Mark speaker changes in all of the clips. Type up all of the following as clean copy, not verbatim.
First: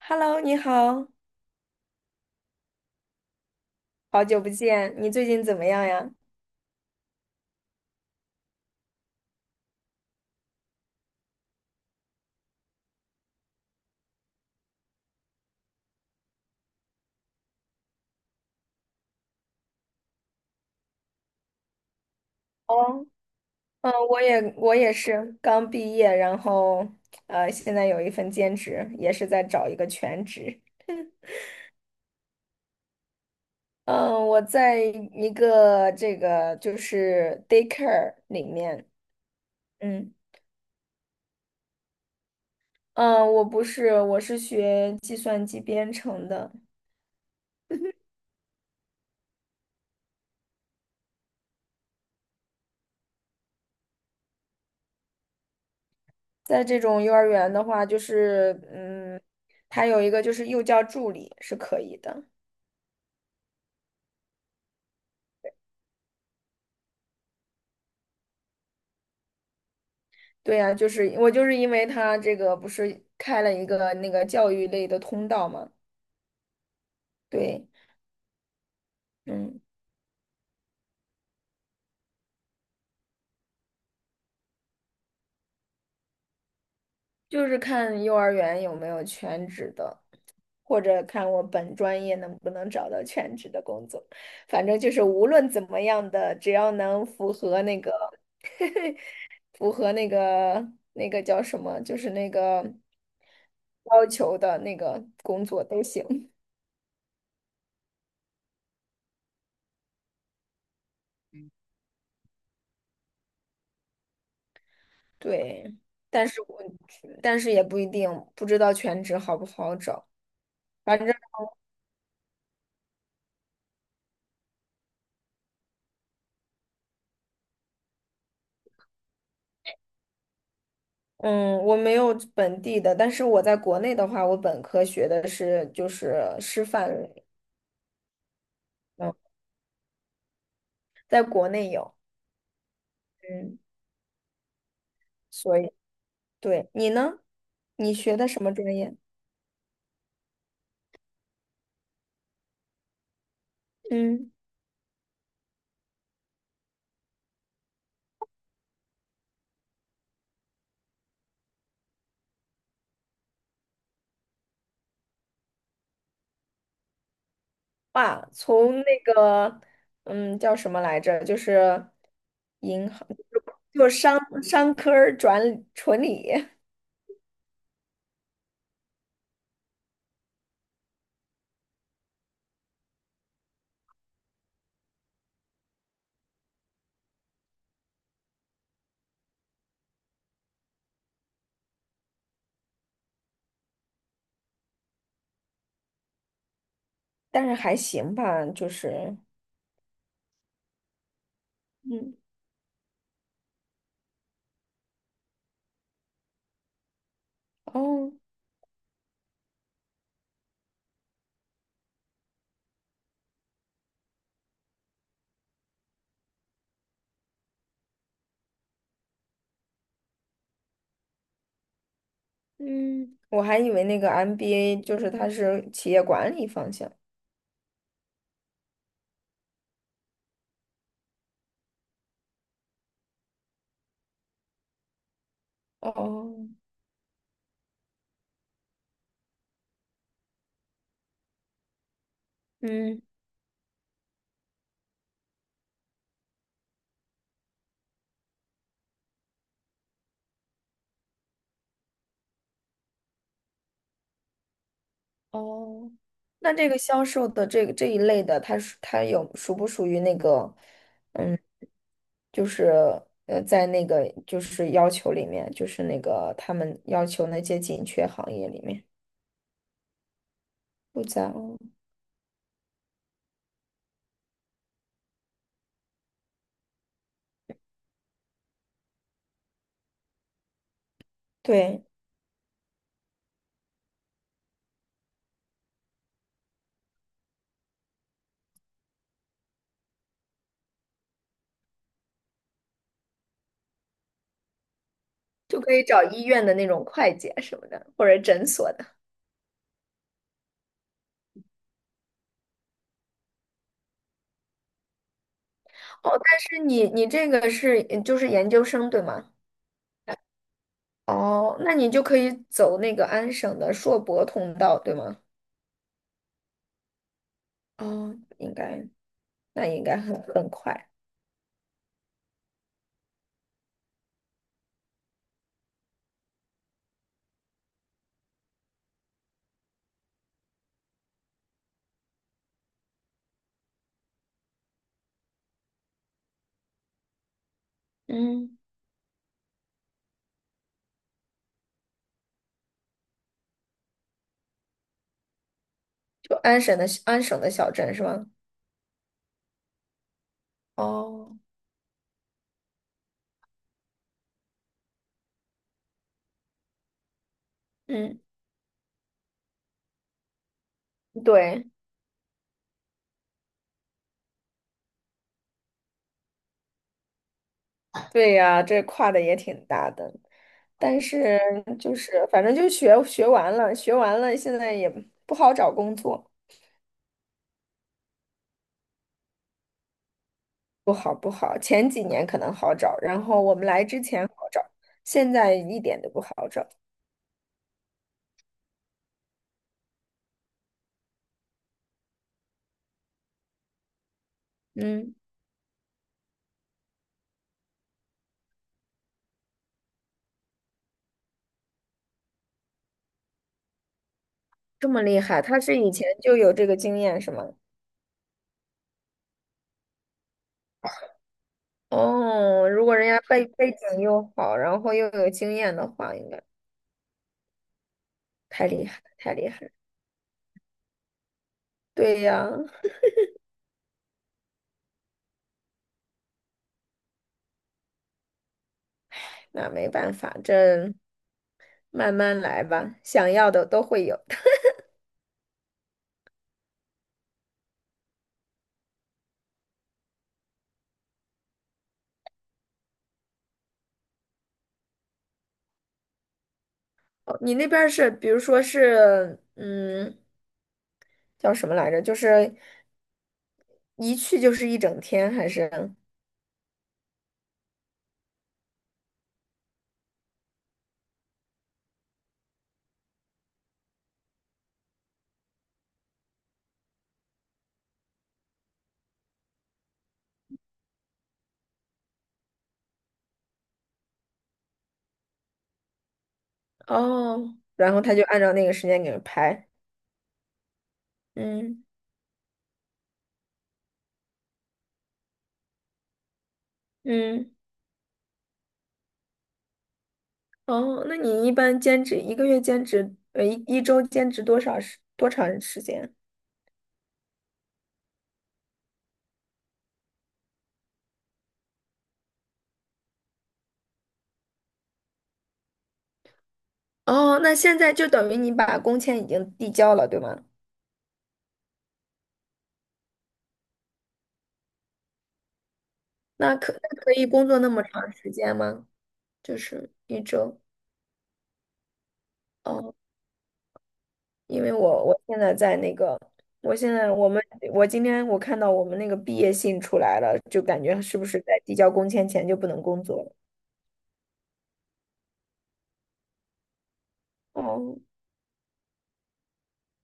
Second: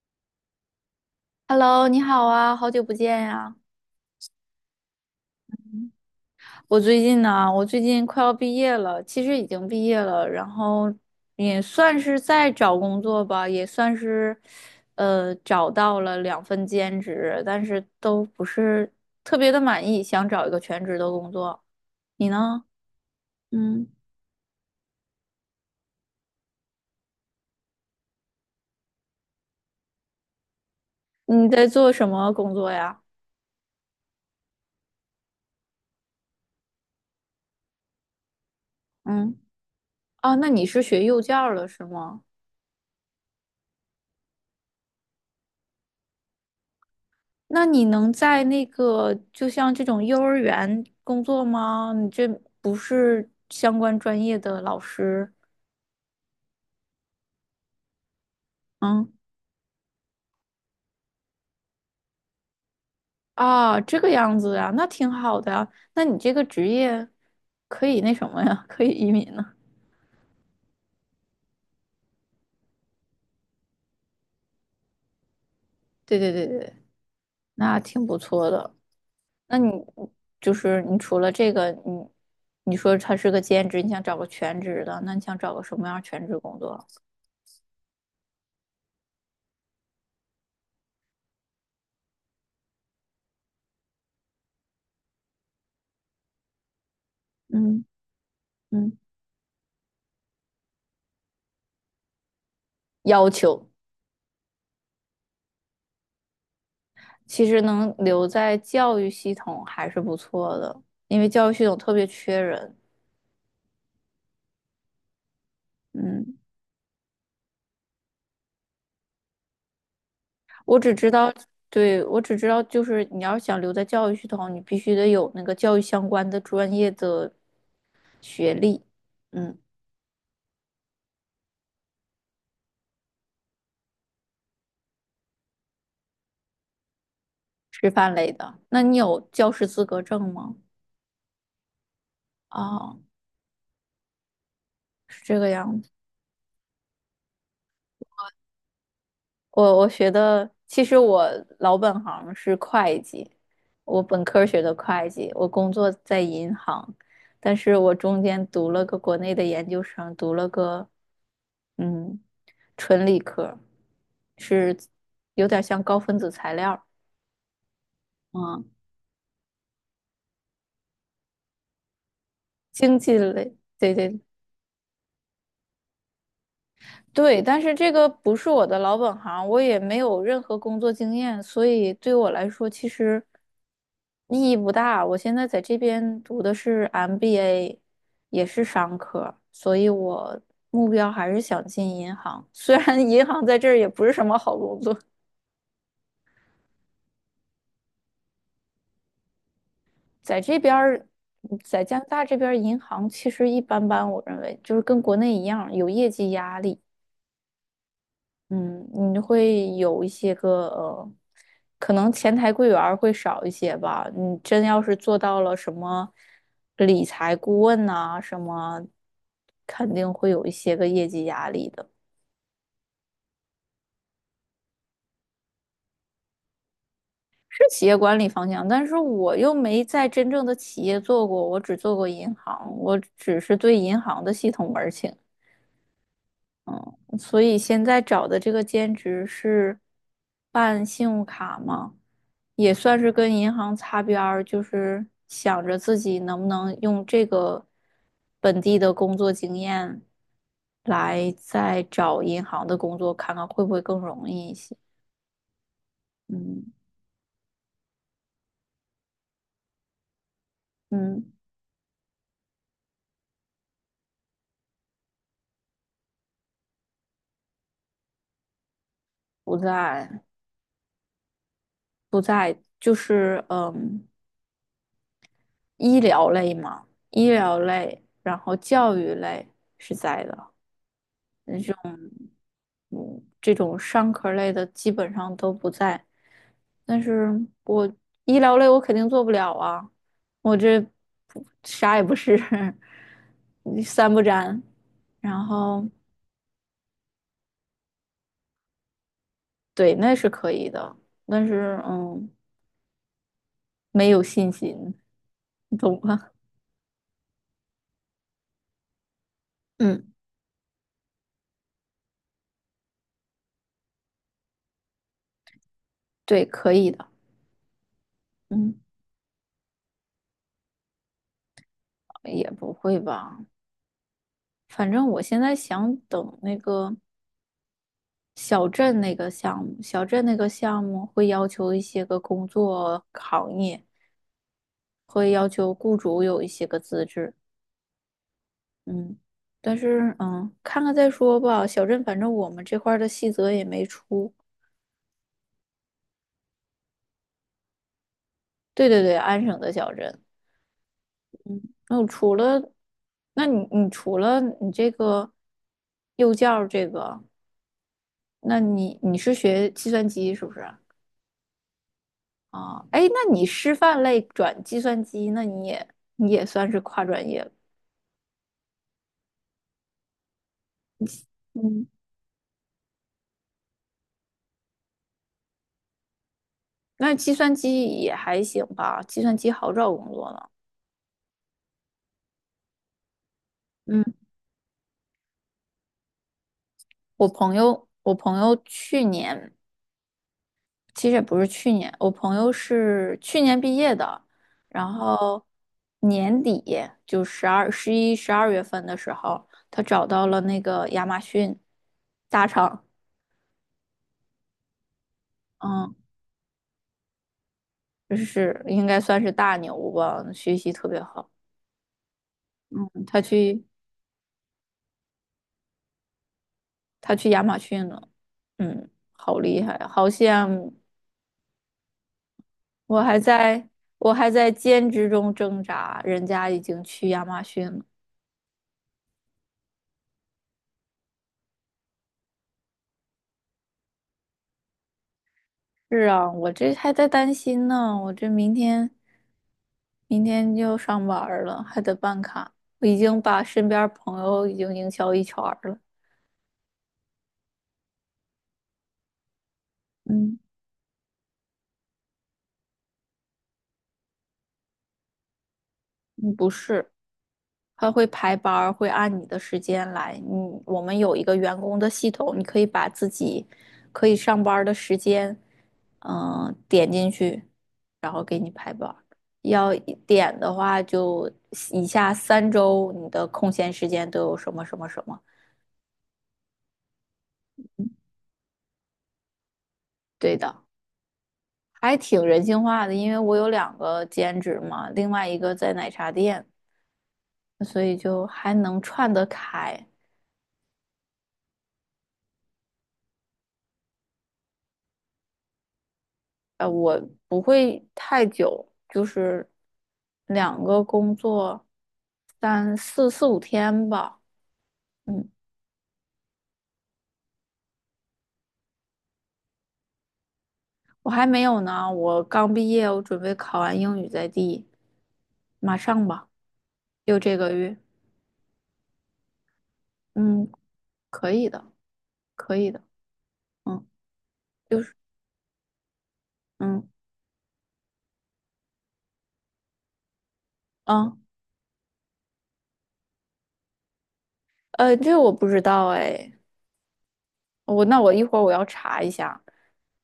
Speaker 1: Hello，你好，
Speaker 2: Hello，你好啊，好久不见呀、
Speaker 1: 好久不见，你最近怎么样呀？
Speaker 2: 我最近快要毕业了，其实已经毕业了，然后也算是在找工作吧，也算是，呃，找到了2份兼职，但是都不是特别的满意，想找一个全职的工作。你呢？
Speaker 1: 哦，
Speaker 2: 嗯，
Speaker 1: 嗯，我也是刚毕业，然后现在有一份兼职，也是在找一个全职。
Speaker 2: 你在做什么工作呀？
Speaker 1: 嗯，我在一个这个就是 daycare 里面，
Speaker 2: 嗯，
Speaker 1: 嗯
Speaker 2: 啊，那你是学幼教的是吗？
Speaker 1: 嗯，我不是，我是学计算机编程的。
Speaker 2: 那你 能在那个就像这种幼儿园工作吗？你这不是相关专业的老师，
Speaker 1: 在这种幼儿园的话，就是
Speaker 2: 嗯，
Speaker 1: 它有一个就是幼教助理是可以的。
Speaker 2: 啊，这个样子啊，那挺好的啊。那你这个职业可以那什么呀？可以移民呢？
Speaker 1: 对呀，就是我就是因为他这个不是开了一个那个教育类的通道嘛，
Speaker 2: 对对对对，
Speaker 1: 对，
Speaker 2: 那挺不错的。那
Speaker 1: 嗯，
Speaker 2: 你就是你除了这个，你说他是个兼职，你想找个全职的，那你想找个什么样儿全职工作？
Speaker 1: 就是看幼儿园有没有全职的，或者看我本专业能不能找到全职的工作，反正就是无论怎么样的，只要能符合那
Speaker 2: 嗯
Speaker 1: 个
Speaker 2: 嗯，
Speaker 1: 符合那个那个叫什么，就是那个
Speaker 2: 要求。
Speaker 1: 要求的那个工作都行，
Speaker 2: 其实能留在教育系统还是不错的，因为教育系统特别缺人。
Speaker 1: 对，但
Speaker 2: 嗯，
Speaker 1: 是我但是也不一定不知道全职好不好找。
Speaker 2: 我只
Speaker 1: 反正。
Speaker 2: 知道，对，我只知道，就是你要是想留在教育系统，你必须得有那个教育相关的专业的学历。嗯，
Speaker 1: 嗯，我没有本地的，但是我在国内的话，我本科学的是就是师范类，
Speaker 2: 师范类的。那你
Speaker 1: 嗯，
Speaker 2: 有教师资格证吗？
Speaker 1: 在国内有，
Speaker 2: 哦，
Speaker 1: 嗯，
Speaker 2: 是这个
Speaker 1: 所以
Speaker 2: 样子。
Speaker 1: 对你呢？你学的什么专业？
Speaker 2: 我我学的，其实我老本行是会计，我本
Speaker 1: 嗯，
Speaker 2: 科学的会计，我工作在银行，但是我中间读了个国内的研究生，读了个嗯纯理科，是有点像高分子材料。
Speaker 1: 哇，
Speaker 2: 嗯，
Speaker 1: 从那个叫什么来着？就是银
Speaker 2: 经
Speaker 1: 行，
Speaker 2: 济类，
Speaker 1: 就
Speaker 2: 对
Speaker 1: 商
Speaker 2: 对，
Speaker 1: 商科儿转纯理，
Speaker 2: 对，但是这个不是我的老本行，我也没有任何工作经验，所以对我来说其实意义不大。我现在在这边读的是 MBA，也是商科，所以我目标还是想进银行。虽然银行在这儿也不是什么好工作，
Speaker 1: 但是还行吧，就是
Speaker 2: 在这边儿，在加拿
Speaker 1: 嗯。
Speaker 2: 大这边儿银行其实一般般，我认为就是跟国内一样有业绩压力。
Speaker 1: 哦。
Speaker 2: 嗯，你会有一些个可能前台柜员儿会少一些吧。你真要是做到了什么理财顾问呐、什么肯定会有一些个业绩压力的。
Speaker 1: 嗯，我还以为那个 MBA 就是它是企业管理方向。
Speaker 2: 是企业管理方向，但是我又没在真正的企业做过，我只做过银行，我只是对银行的系统门儿清。
Speaker 1: 哦，
Speaker 2: 所以现在找的这个兼职是办信用卡吗？也算
Speaker 1: 嗯，
Speaker 2: 是跟银行擦边儿，就是想着自己能不能用这个本地的工作经验来再找银行的工作，看看会不会更容易一些。
Speaker 1: 哦，那这
Speaker 2: 嗯
Speaker 1: 个销售的这个这一类的，它有属不属于那个，
Speaker 2: 嗯，
Speaker 1: 嗯，就是在那个就是要求里面，就是那个他们要求那些紧缺行业里面
Speaker 2: 不在
Speaker 1: 不在哦，
Speaker 2: 不在，就是医疗类嘛，医疗类，然后教育类是在的。
Speaker 1: 对，
Speaker 2: 嗯，这种商科类的基本上都不在。但是我医疗类我肯定做不了啊，我这不啥也不是，三不沾。然
Speaker 1: 就可以
Speaker 2: 后
Speaker 1: 找医院的那种会计啊什么的，或者诊所的。
Speaker 2: 对，那是可以的，但是嗯，没有信心，你懂
Speaker 1: 哦，
Speaker 2: 吗？
Speaker 1: 但是你你这个是就是研究生对吗？
Speaker 2: 嗯，
Speaker 1: 哦，那你就可以走那个安省的硕博通道对吗？
Speaker 2: 对，可以的。
Speaker 1: 哦，应
Speaker 2: 嗯，
Speaker 1: 该。那应该很快。
Speaker 2: 也不会吧，反正我现在想等那个。小镇那个项目，小镇那个项目会要求一些个工作行业，会要求雇主有一些个资质。
Speaker 1: 嗯。
Speaker 2: 嗯，但是嗯，看看再说吧。小镇反正我们这块儿的细则也没出。
Speaker 1: 就安省的小镇是吗？
Speaker 2: 对对对，安省的小镇。
Speaker 1: 哦，
Speaker 2: 那我除了，那你除了你这个幼教这个，
Speaker 1: 嗯，
Speaker 2: 那你你是学计算机是不是？
Speaker 1: 对，
Speaker 2: 啊，哎，那你师范类转计算机，那你也算是跨专业。
Speaker 1: 对呀，这跨的也挺大的，但是
Speaker 2: 嗯，
Speaker 1: 就是反正就学完了，学完了，现在也不好找工作，
Speaker 2: 那计算机也还行吧，计算机好找工作呢。
Speaker 1: 不好不好。前几年可能好找，然后我们来之
Speaker 2: 嗯，
Speaker 1: 前好找，现在一点都不好找。
Speaker 2: 我朋友去年其实也不是去年，我朋友是去年毕业的，然
Speaker 1: 嗯，
Speaker 2: 后年底就12、11、12月份的时候，他找到了那个亚马逊大厂。
Speaker 1: 这么厉害，他是以
Speaker 2: 嗯，
Speaker 1: 前就有这个经验是吗？
Speaker 2: 就是应该算是大牛吧，学习特别好。
Speaker 1: 哦，如果
Speaker 2: 嗯，
Speaker 1: 人家
Speaker 2: 他去
Speaker 1: 背景又好，然后又有经验的话，应该。
Speaker 2: 他去亚马逊了。
Speaker 1: 太厉
Speaker 2: 嗯，
Speaker 1: 害了，太
Speaker 2: 好
Speaker 1: 厉
Speaker 2: 厉
Speaker 1: 害了。
Speaker 2: 害，好像。
Speaker 1: 对呀，
Speaker 2: 我还在我还在兼职中挣扎，人家已经去亚马逊了。
Speaker 1: 那没办法，这慢慢来吧，想要的都会有的。
Speaker 2: 是啊，我这还在担心呢，我这明天就上班儿了，还得办卡。我已经把身边儿朋友已经营销一圈儿了。
Speaker 1: 哦你那边儿是，比如说是，嗯，
Speaker 2: 嗯，
Speaker 1: 叫什么来着？就是一去就是一整天，还是？
Speaker 2: 嗯不是，他会排班儿会按你的时间来。我们有一个员工的系统，你可以把自己可以上班儿的时间，点进去。要一点的话，就以下3周你的空闲时间都有什么什么什么？
Speaker 1: 哦，然后他就按照那个时间给人排。
Speaker 2: 对的，
Speaker 1: 嗯
Speaker 2: 还挺人性化的，因为我有两个兼职嘛，另外一个在奶茶店，
Speaker 1: 嗯，
Speaker 2: 所以就还能串得开。
Speaker 1: 哦，那你一般兼职一个月兼职，呃，一周兼职多长时间？
Speaker 2: 呃，我不会太久，就是两个工作三四四五天吧。嗯，
Speaker 1: 哦，那现在就等于你把工签已经递交了，对吗？
Speaker 2: 我还没有呢，我刚毕业，我准备考完英语马上吧，
Speaker 1: 那可
Speaker 2: 就
Speaker 1: 以
Speaker 2: 这
Speaker 1: 工
Speaker 2: 个
Speaker 1: 作那
Speaker 2: 月。
Speaker 1: 么长时间吗？就是一
Speaker 2: 嗯，
Speaker 1: 周
Speaker 2: 可以的，可以的。
Speaker 1: 哦，
Speaker 2: 嗯，
Speaker 1: 因为
Speaker 2: 就是
Speaker 1: 我现在在那个，我
Speaker 2: 嗯
Speaker 1: 现在我们我今天看到我们那个毕业信出来了，就感觉是
Speaker 2: 啊
Speaker 1: 不是在递交工签前就不能工作了？
Speaker 2: 这个我不知道哎，
Speaker 1: 哦，
Speaker 2: 那我一会儿我要查一下，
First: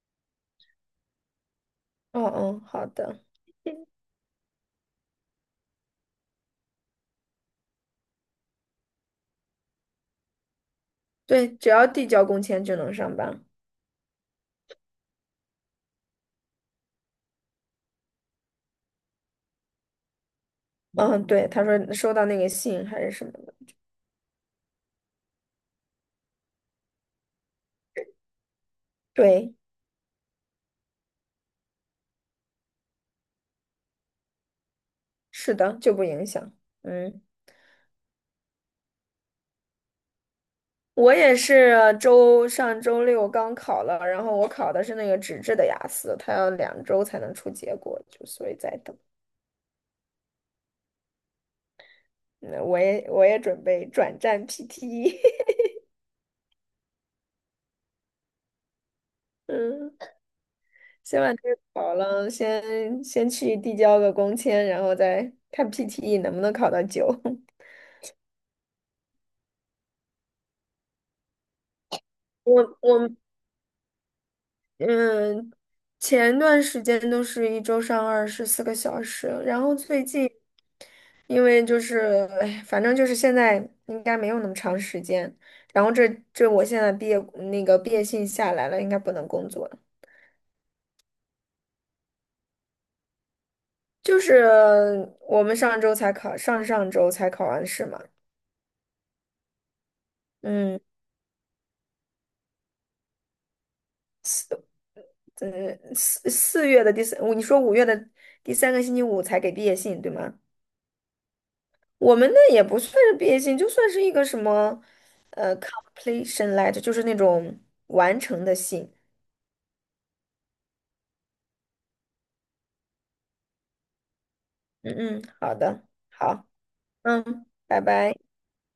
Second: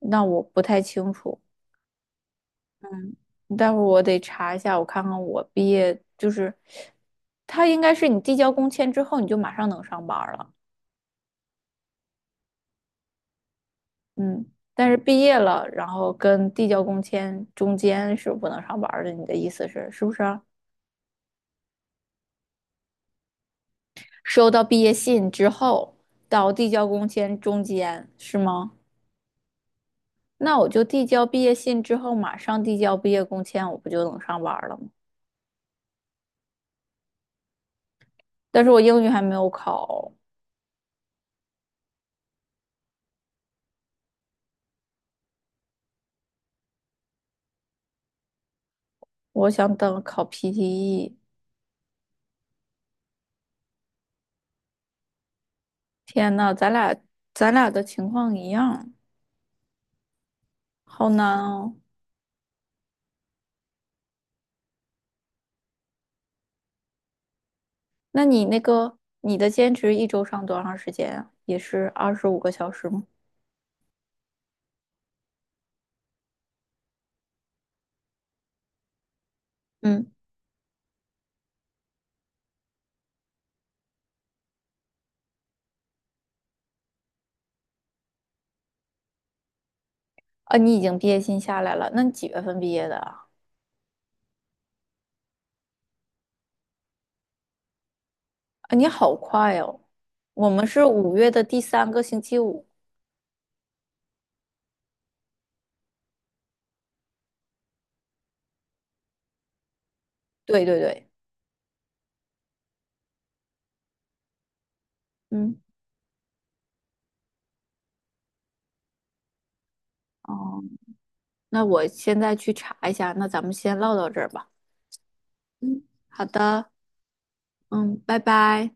Speaker 2: 那我不太清楚。
Speaker 1: 哦哦，好的，
Speaker 2: 待会儿我得查一下，我看看我毕业就是，他应该是你递交工签之后你就马上能上班儿了。
Speaker 1: 对，只要递交工签就能上班。
Speaker 2: 嗯，但是毕业了，然后跟递交工签中间是不能上班儿的，你的意思是是不是啊？
Speaker 1: 嗯，对，他说收到那个信还是什么的，
Speaker 2: 收到毕业信之后到递交工签中间是吗？
Speaker 1: 对，
Speaker 2: 那我就递交毕业信之后，马上递交毕业工签，我不就能上班儿了吗？
Speaker 1: 是的，就不影响。嗯。
Speaker 2: 但是我英语还没有考，
Speaker 1: 我也是上周六刚考了，然后我考的是那个纸质的雅思，它要2周才能出结果，就所以在等。
Speaker 2: 我想等考 PTE。
Speaker 1: 那我也准备转战 PT，e
Speaker 2: 天呐，咱俩的情况一样，
Speaker 1: 嗯，
Speaker 2: 好
Speaker 1: 先把
Speaker 2: 难
Speaker 1: 这个
Speaker 2: 哦。
Speaker 1: 考了，先去递交个工签，然后再看 PTE 能不能考到9。
Speaker 2: 那你那个你的兼职一周上多长时间啊？也是二十五个小
Speaker 1: 我
Speaker 2: 时吗？
Speaker 1: 我嗯，前段时间都是一周上24个小时，然后最
Speaker 2: 嗯，
Speaker 1: 近因为就是，哎，反正就是现在应该没有那么长时间。然后这我现在毕业那个毕业信下来了，应该不能工作了。
Speaker 2: 啊，你已经毕业信下来了，那你几月份毕业的啊？
Speaker 1: 就是我们上周才考，上上周才考完试嘛。
Speaker 2: 啊，你好快哦。我们
Speaker 1: 嗯，
Speaker 2: 是5月的第三个星期五。
Speaker 1: 呃，四四月的第三，你说五月的第三个星期五才给毕业信，对吗？
Speaker 2: 对对对，
Speaker 1: 我们那也不算是毕业信，就算是一个什么，呃
Speaker 2: 嗯，
Speaker 1: ，completion letter，就是那种完成的信。
Speaker 2: 哦，那我现在去查一下，那咱们先唠到这儿吧。
Speaker 1: 嗯嗯，好的，
Speaker 2: 嗯，好
Speaker 1: 好，
Speaker 2: 的，
Speaker 1: 嗯，拜
Speaker 2: 嗯，
Speaker 1: 拜。
Speaker 2: 拜拜。